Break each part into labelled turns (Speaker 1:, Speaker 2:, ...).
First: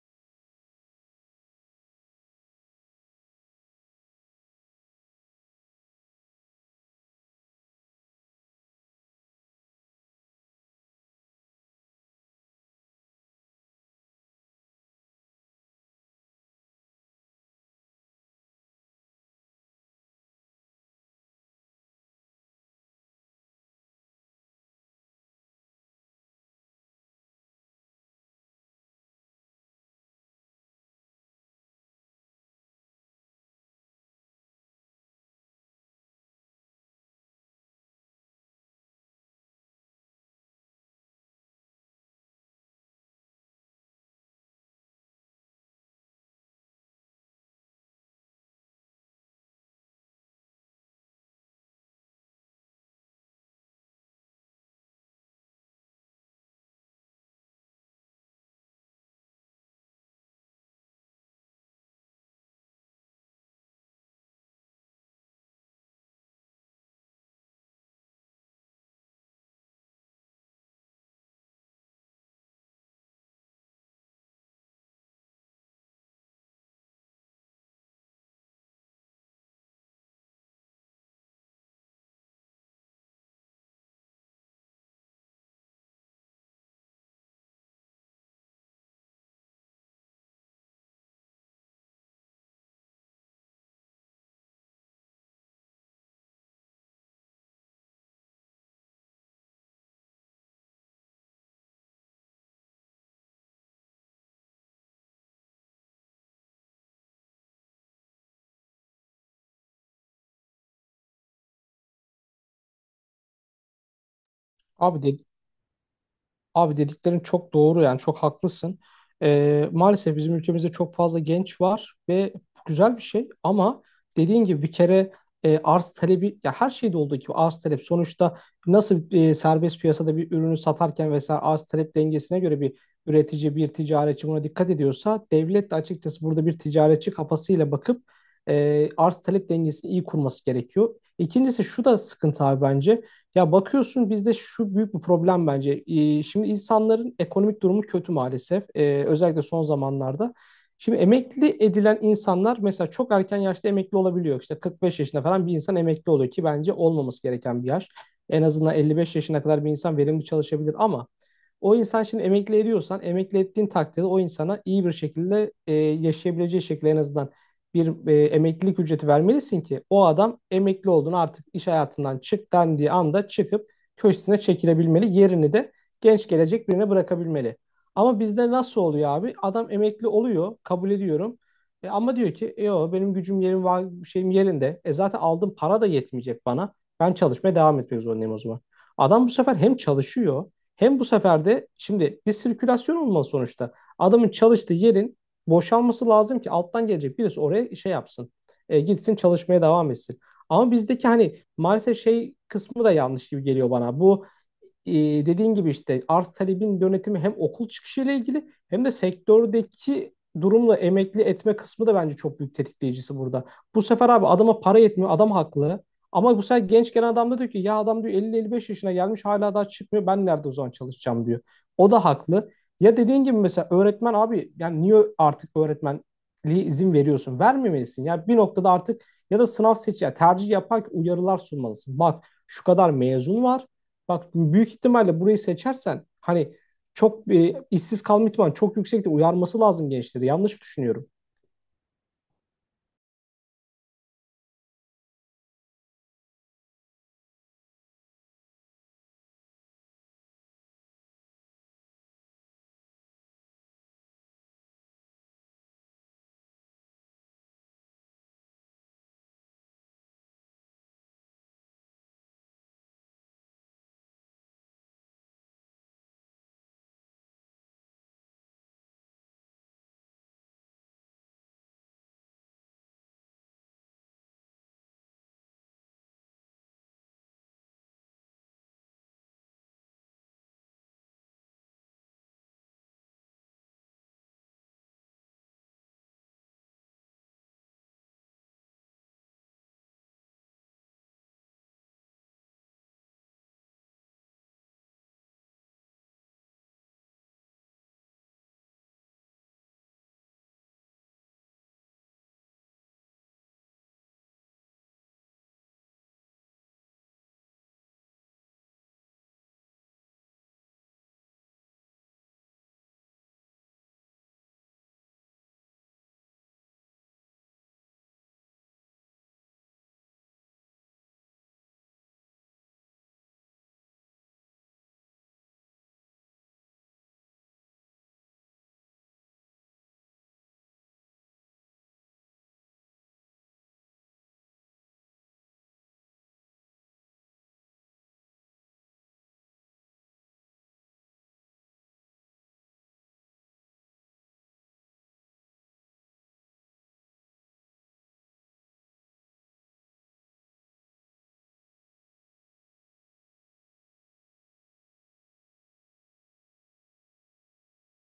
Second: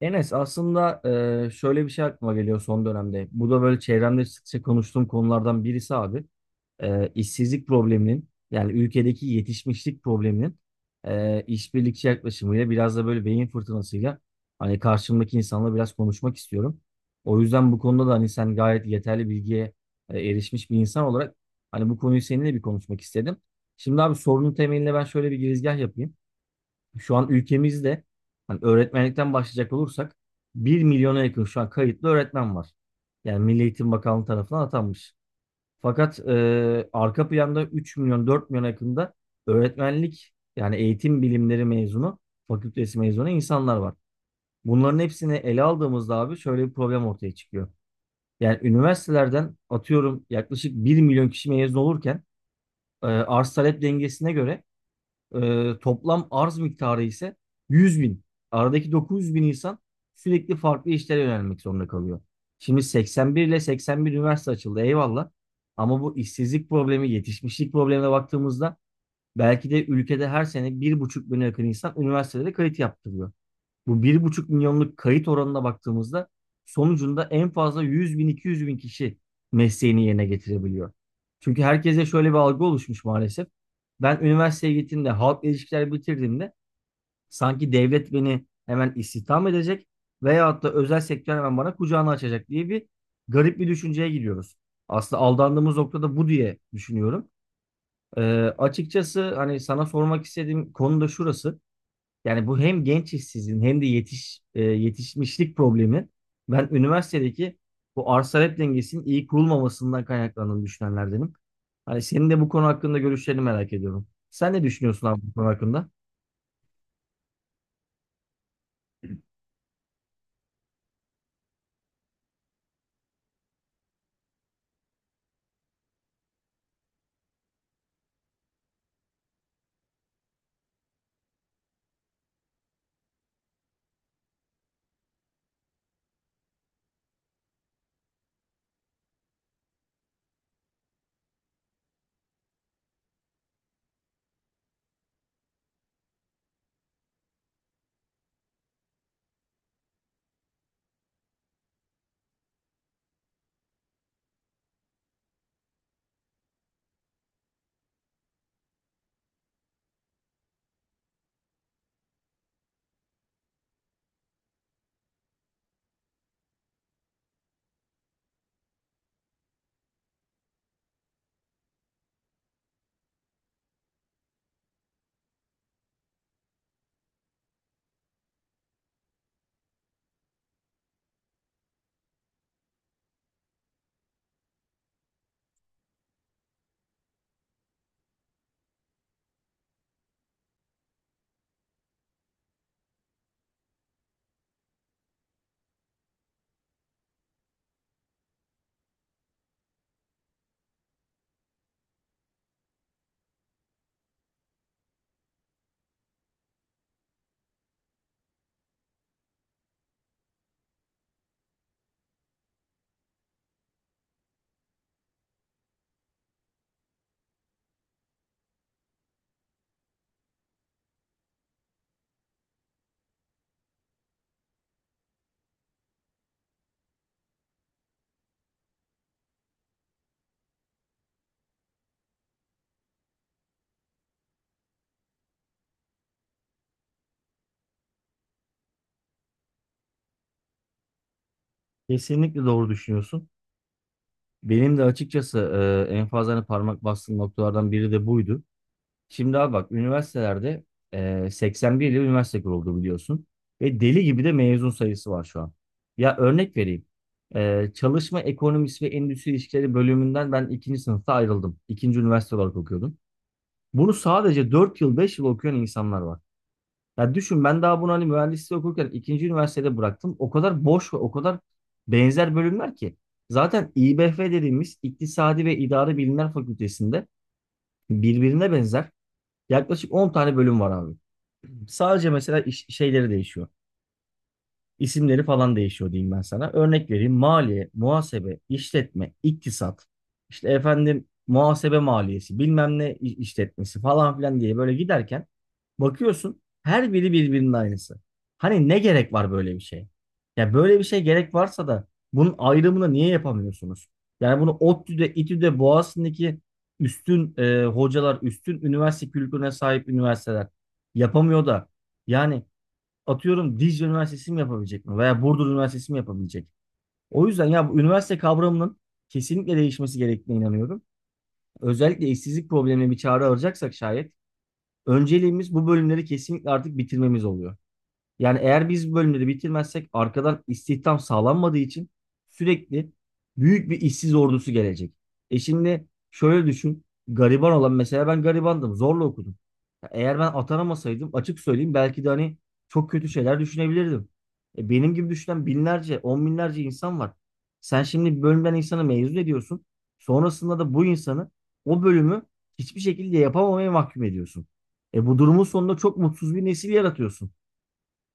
Speaker 1: Enes aslında şöyle bir şey aklıma geliyor son dönemde. Bu da böyle çevremde sıkça konuştuğum konulardan birisi abi. İşsizlik probleminin yani ülkedeki yetişmişlik probleminin işbirlikçi yaklaşımıyla biraz da böyle beyin fırtınasıyla hani karşımdaki insanla biraz konuşmak istiyorum. O yüzden bu konuda da hani sen gayet yeterli bilgiye erişmiş bir insan olarak hani bu konuyu seninle bir konuşmak istedim. Şimdi abi sorunun temeline ben şöyle bir girizgah yapayım, şu an ülkemizde hani öğretmenlikten başlayacak olursak bir milyona yakın şu an kayıtlı öğretmen var. Yani Milli Eğitim Bakanlığı tarafından atanmış. Fakat arka planda 3 milyon 4 milyona yakında öğretmenlik yani eğitim bilimleri mezunu, fakültesi mezunu insanlar var. Bunların hepsini ele aldığımızda abi şöyle bir problem ortaya çıkıyor. Yani üniversitelerden atıyorum yaklaşık bir milyon kişi mezun olurken arz talep dengesine göre toplam arz miktarı ise 100 bin. Aradaki 900 bin insan sürekli farklı işlere yönelmek zorunda kalıyor. Şimdi 81 ile 81 üniversite açıldı, eyvallah. Ama bu işsizlik problemi, yetişmişlik problemine baktığımızda belki de ülkede her sene bir buçuk bine yakın insan üniversitelere kayıt yaptırıyor. Bu bir buçuk milyonluk kayıt oranına baktığımızda sonucunda en fazla 100 bin 200 bin kişi mesleğini yerine getirebiliyor. Çünkü herkese şöyle bir algı oluşmuş maalesef. Ben üniversiteye gittiğimde halkla ilişkiler bitirdiğimde sanki devlet beni hemen istihdam edecek veyahut da özel sektör hemen bana kucağını açacak diye bir garip bir düşünceye gidiyoruz. Aslında aldandığımız noktada bu diye düşünüyorum. Ee, Açıkçası hani sana sormak istediğim konu da şurası. Yani bu hem genç işsizliğin hem de yetişmişlik problemi. Ben üniversitedeki bu arz talep dengesinin iyi kurulmamasından kaynaklandığını düşünenlerdenim. Hani senin de bu konu hakkında görüşlerini merak ediyorum. Sen ne
Speaker 2: Abi,
Speaker 1: düşünüyorsun abi bu konu hakkında?
Speaker 2: abi dediklerin çok doğru yani çok haklısın. Maalesef bizim ülkemizde çok fazla genç var ve bu güzel bir şey ama dediğin gibi bir kere arz talebi ya her şeyde olduğu gibi arz talep sonuçta nasıl serbest piyasada bir ürünü satarken vesaire arz talep dengesine göre bir üretici bir ticaretçi buna dikkat ediyorsa devlet de açıkçası burada bir ticaretçi kafasıyla bakıp arz talep dengesini iyi kurması gerekiyor. İkincisi şu da sıkıntı abi bence. Ya bakıyorsun bizde şu büyük bir problem bence. Şimdi insanların ekonomik durumu kötü maalesef. Özellikle son zamanlarda. Şimdi emekli edilen insanlar mesela çok erken yaşta emekli olabiliyor. İşte 45 yaşında falan bir insan emekli oluyor ki bence olmaması gereken bir yaş. En azından 55 yaşına kadar bir insan verimli çalışabilir ama o insan şimdi emekli ediyorsan emekli ettiğin takdirde o insana iyi bir şekilde yaşayabileceği şekilde en azından bir emeklilik ücreti vermelisin ki o adam emekli olduğunu artık iş hayatından çık dendiği anda çıkıp köşesine çekilebilmeli. Yerini de genç gelecek birine bırakabilmeli. Ama bizde nasıl oluyor abi? Adam emekli oluyor, kabul ediyorum. E, ama diyor ki "E, yo benim gücüm yerim var, şeyim yerinde. E zaten aldığım para da yetmeyecek bana. Ben çalışmaya devam etmek zorundayım o zaman. Adam bu sefer hem çalışıyor hem bu sefer de şimdi bir sirkülasyon olmalı sonuçta. Adamın çalıştığı yerin boşalması lazım ki alttan gelecek birisi oraya şey yapsın. Gitsin çalışmaya devam etsin. Ama bizdeki hani maalesef şey kısmı da yanlış gibi geliyor bana. Bu e, dediğin gibi işte arz talebin yönetimi hem okul çıkışıyla ilgili hem de sektördeki durumla emekli etme kısmı da bence çok büyük tetikleyicisi burada. Bu sefer abi adama para yetmiyor, adam haklı. Ama bu sefer genç gelen adam da diyor ki ya adam diyor 50-55 yaşına gelmiş hala daha çıkmıyor ben nerede o zaman çalışacağım diyor. O da haklı. Ya dediğin gibi mesela öğretmen abi yani niye artık öğretmenliğe izin veriyorsun? Vermemelisin. Ya bir noktada artık ya da sınav seç ya tercih yaparken uyarılar sunmalısın. Bak şu kadar mezun var. Bak büyük ihtimalle burayı seçersen hani çok işsiz kalma ihtimali çok yüksekti. Uyarması lazım gençleri. Yanlış mı düşünüyorum?
Speaker 1: Kesinlikle doğru düşünüyorsun. Benim de açıkçası en fazla hani parmak bastığım noktalardan biri de buydu. Şimdi abi bak üniversitelerde 81 yıl üniversite kuruldu biliyorsun. Ve deli gibi de mezun sayısı var şu an. Ya örnek vereyim. Çalışma ekonomisi ve endüstri ilişkileri bölümünden ben ikinci sınıfta ayrıldım. İkinci üniversite olarak okuyordum. Bunu sadece 4 yıl 5 yıl okuyan insanlar var. Ya düşün, ben daha bunu hani mühendisliği okurken ikinci üniversitede bıraktım. O kadar boş ve o kadar benzer bölümler ki. Zaten İBF dediğimiz İktisadi ve İdari Bilimler Fakültesinde birbirine benzer yaklaşık 10 tane bölüm var abi. Sadece mesela şeyleri değişiyor, isimleri falan değişiyor diyeyim ben sana. Örnek vereyim. Maliye, muhasebe, işletme, iktisat. İşte efendim muhasebe maliyesi, bilmem ne işletmesi falan filan diye böyle giderken bakıyorsun her biri birbirinin aynısı. Hani ne gerek var böyle bir şeye? Ya böyle bir şey gerek varsa da bunun ayrımını niye yapamıyorsunuz? Yani bunu ODTÜ'de, İTÜ'de, Boğaziçi'ndeki üstün hocalar, üstün üniversite kültürüne sahip üniversiteler yapamıyor da yani atıyorum Dicle Üniversitesi mi yapabilecek mi? Veya Burdur Üniversitesi mi yapabilecek? O yüzden ya bu üniversite kavramının kesinlikle değişmesi gerektiğine inanıyorum. Özellikle işsizlik problemine bir çare arayacaksak şayet önceliğimiz bu bölümleri kesinlikle artık bitirmemiz oluyor. Yani eğer biz bu bölümleri bitirmezsek arkadan istihdam sağlanmadığı için sürekli büyük bir işsiz ordusu gelecek. E şimdi şöyle düşün. Gariban olan, mesela ben garibandım. Zorla okudum. Eğer ben atanamasaydım açık söyleyeyim belki de hani çok kötü şeyler düşünebilirdim. Benim gibi düşünen binlerce, on binlerce insan var. Sen şimdi bir bölümden insanı mezun ediyorsun. Sonrasında da bu insanı o bölümü hiçbir şekilde yapamamaya mahkum ediyorsun. Bu durumun sonunda çok mutsuz bir nesil yaratıyorsun.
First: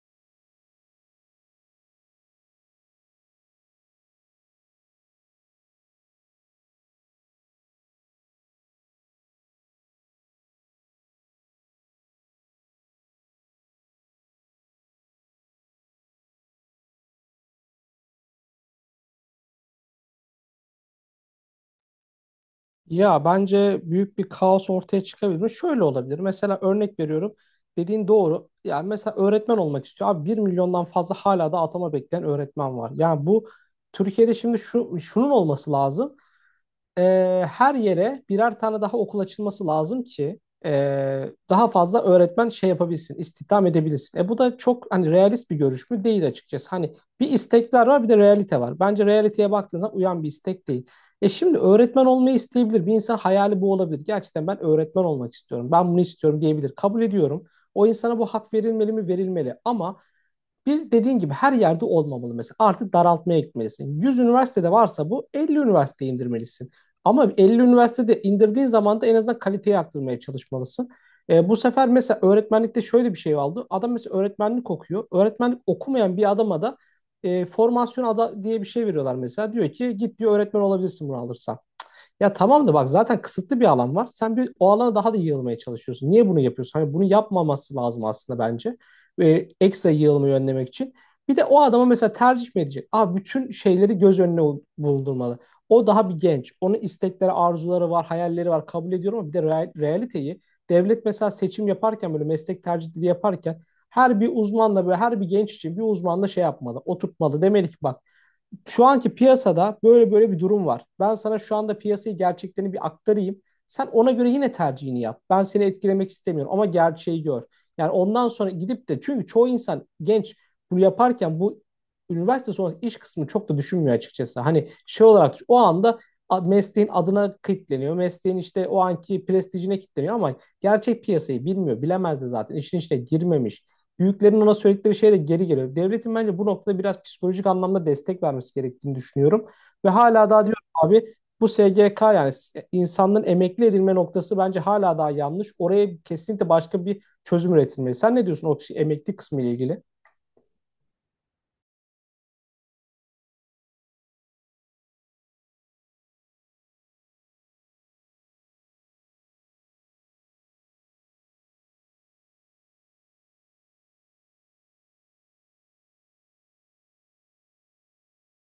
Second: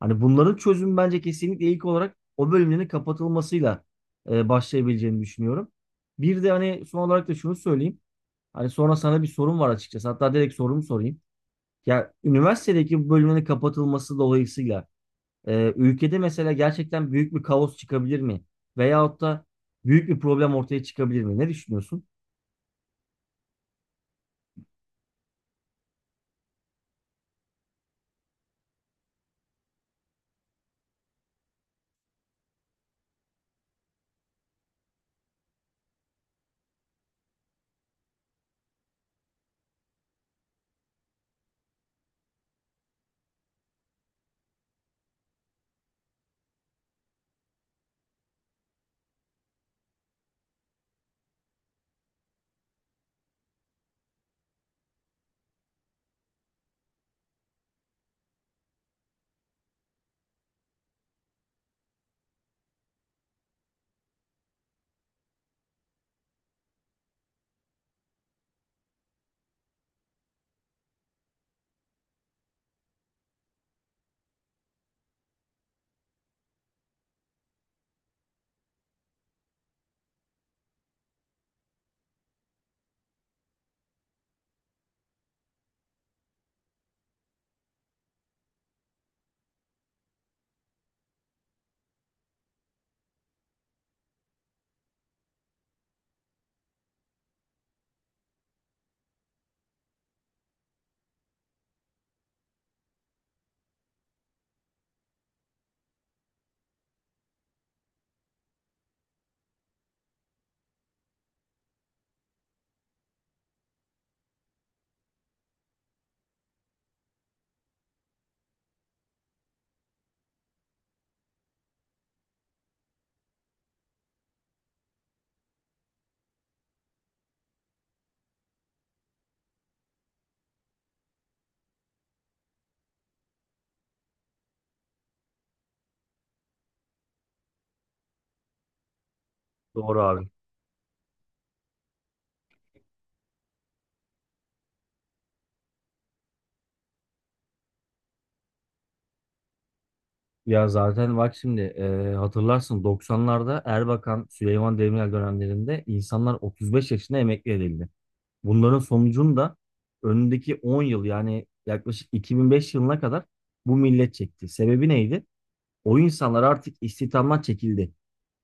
Speaker 1: Hani bunların çözümü bence kesinlikle ilk olarak o bölümlerin kapatılmasıyla başlayabileceğini düşünüyorum. Bir de hani son olarak da şunu söyleyeyim. Hani sonra sana bir sorum var açıkçası. Hatta direkt sorumu sorayım. Ya üniversitedeki bu bölümün kapatılması dolayısıyla ülkede mesela gerçekten büyük bir kaos çıkabilir mi? Veyahut da büyük bir problem ortaya çıkabilir mi? Ne düşünüyorsun?
Speaker 2: Ya bence büyük bir kaos ortaya çıkabilir mi? Şöyle olabilir. Mesela örnek veriyorum. Dediğin doğru. Yani mesela öğretmen olmak istiyor. Abi 1 milyondan fazla hala da atama bekleyen öğretmen var. Yani bu Türkiye'de şimdi şu şunun olması lazım e, her yere birer tane daha okul açılması lazım ki e, daha fazla öğretmen şey yapabilsin, istihdam edebilsin. E bu da çok hani realist bir görüş mü değil açıkçası. Hani bir istekler var bir de realite var. Bence realiteye baktığınız zaman uyan bir istek değil. E şimdi öğretmen olmayı isteyebilir. Bir insan hayali bu olabilir. Gerçekten ben öğretmen olmak istiyorum. Ben bunu istiyorum diyebilir. Kabul ediyorum. O insana bu hak verilmeli mi? Verilmeli. Ama bir dediğin gibi her yerde olmamalı mesela. Artık daraltmaya gitmelisin. 100 üniversitede varsa bu 50 üniversiteye indirmelisin. Ama 50 üniversitede indirdiğin zaman da en azından kaliteyi arttırmaya çalışmalısın. Bu sefer mesela öğretmenlikte şöyle bir şey oldu. Adam mesela öğretmenlik okuyor. Öğretmenlik okumayan bir adama da formasyon ada diye bir şey veriyorlar mesela. Diyor ki git diyor öğretmen olabilirsin bunu alırsan. Ya tamam da bak zaten kısıtlı bir alan var. Sen bir o alana daha da yığılmaya çalışıyorsun. Niye bunu yapıyorsun? Hani bunu yapmaması lazım aslında bence. Ekstra yığılmayı önlemek için. Bir de o adama mesela tercih mi edecek? Aa, bütün şeyleri göz önüne bulundurmalı. O daha bir genç. Onun istekleri, arzuları var, hayalleri var. Kabul ediyorum ama bir de realiteyi devlet mesela seçim yaparken böyle meslek tercihleri yaparken her bir uzmanla böyle her bir genç için bir uzmanla şey yapmalı, oturtmalı. Demeli ki bak şu anki piyasada böyle böyle bir durum var. Ben sana şu anda piyasayı gerçeklerini bir aktarayım. Sen ona göre yine tercihini yap. Ben seni etkilemek istemiyorum ama gerçeği gör. Yani ondan sonra gidip de çünkü çoğu insan genç bunu yaparken bu üniversite sonrası iş kısmını çok da düşünmüyor açıkçası. Hani şey olarak o anda mesleğin adına kilitleniyor. Mesleğin işte o anki prestijine kilitleniyor ama gerçek piyasayı bilmiyor. Bilemez de zaten. İşin içine girmemiş büyüklerin ona söyledikleri şey de geri geliyor. Devletin bence bu noktada biraz psikolojik anlamda destek vermesi gerektiğini düşünüyorum. Ve
Speaker 1: Doğru abi.
Speaker 2: hala daha diyorum abi bu SGK yani insanların emekli edilme noktası bence hala daha yanlış. Oraya kesinlikle başka bir çözüm üretilmeli. Sen ne diyorsun o emekli kısmı ile ilgili?
Speaker 1: Ya zaten bak şimdi hatırlarsın 90'larda Erbakan, Süleyman Demirel dönemlerinde insanlar 35 yaşında emekli edildi. Bunların sonucunda önündeki 10 yıl yani yaklaşık 2005 yılına kadar bu millet çekti. Sebebi neydi? O insanlar artık istihdamdan çekildi.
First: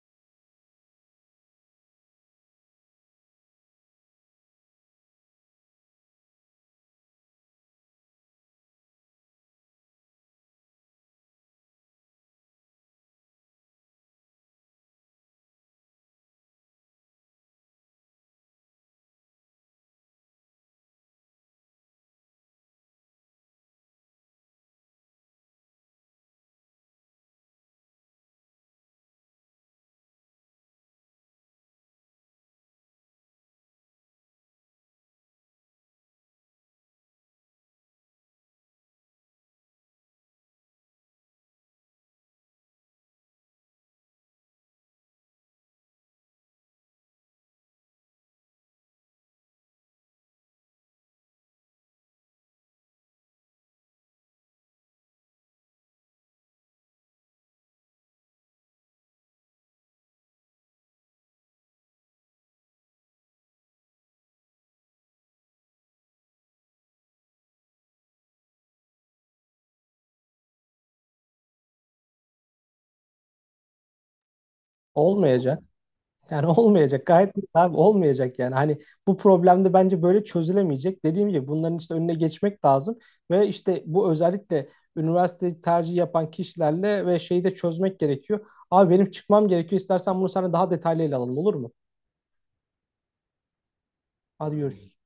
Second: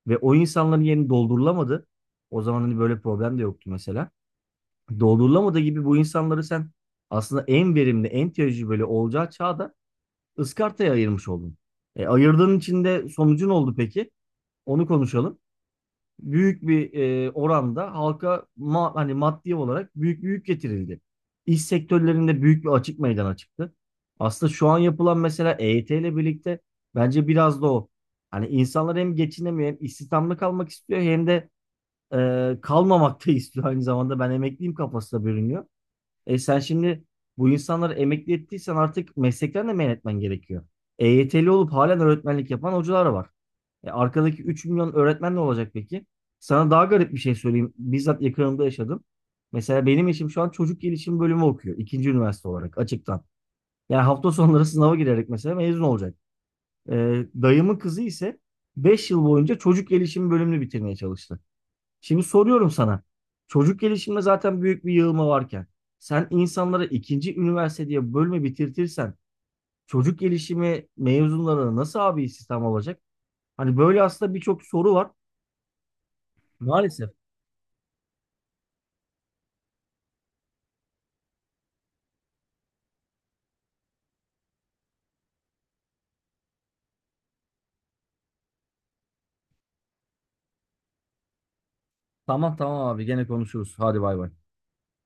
Speaker 1: Ve o insanların yerini doldurulamadı. O zaman hani böyle problem de yoktu mesela. Doldurulamadığı gibi bu insanları sen aslında en verimli, en tecrübeli olacağı çağda ıskartaya ayırmış oldun. Ayırdığın için de sonucu ne oldu peki? Onu konuşalım. Büyük bir oranda halka hani maddi olarak büyük bir yük getirildi. İş sektörlerinde büyük bir açık meydana çıktı. Aslında şu an yapılan mesela EYT ile birlikte bence biraz da o. Hani insanlar hem geçinemiyor hem istihdamlı kalmak istiyor hem de kalmamak da istiyor aynı zamanda. Ben emekliyim kafasına bürünüyor. E sen şimdi bu insanları emekli ettiysen artık meslekten de men etmen gerekiyor. EYT'li olup halen öğretmenlik yapan hocalar var. Arkadaki 3 milyon öğretmen ne olacak peki? Sana daha garip bir şey söyleyeyim. Bizzat yakınımda yaşadım. Mesela benim eşim şu an çocuk gelişim bölümü okuyor. İkinci üniversite olarak açıktan. Yani hafta sonları sınava girerek mesela mezun olacak. E, Dayımın kızı ise 5 yıl boyunca çocuk gelişim bölümünü bitirmeye çalıştı. Şimdi soruyorum sana. Çocuk gelişiminde zaten büyük bir yığılma varken sen insanlara ikinci üniversite diye bölme bitirtirsen çocuk gelişimi mezunlarına nasıl abi istihdam olacak? Hani böyle aslında birçok soru var.
Speaker 2: Olmayacak. Yani olmayacak.
Speaker 1: Maalesef.
Speaker 2: Gayet net abi olmayacak yani. Hani bu problem de bence böyle çözülemeyecek. Dediğim gibi bunların işte önüne geçmek lazım ve işte bu özellikle üniversite tercih yapan kişilerle ve şeyi de çözmek gerekiyor. Abi benim çıkmam gerekiyor. İstersen bunu sana daha detaylı ele alalım olur mu?
Speaker 1: Tamam tamam abi gene konuşuruz. Hadi bay bay.
Speaker 2: Hadi görüşürüz.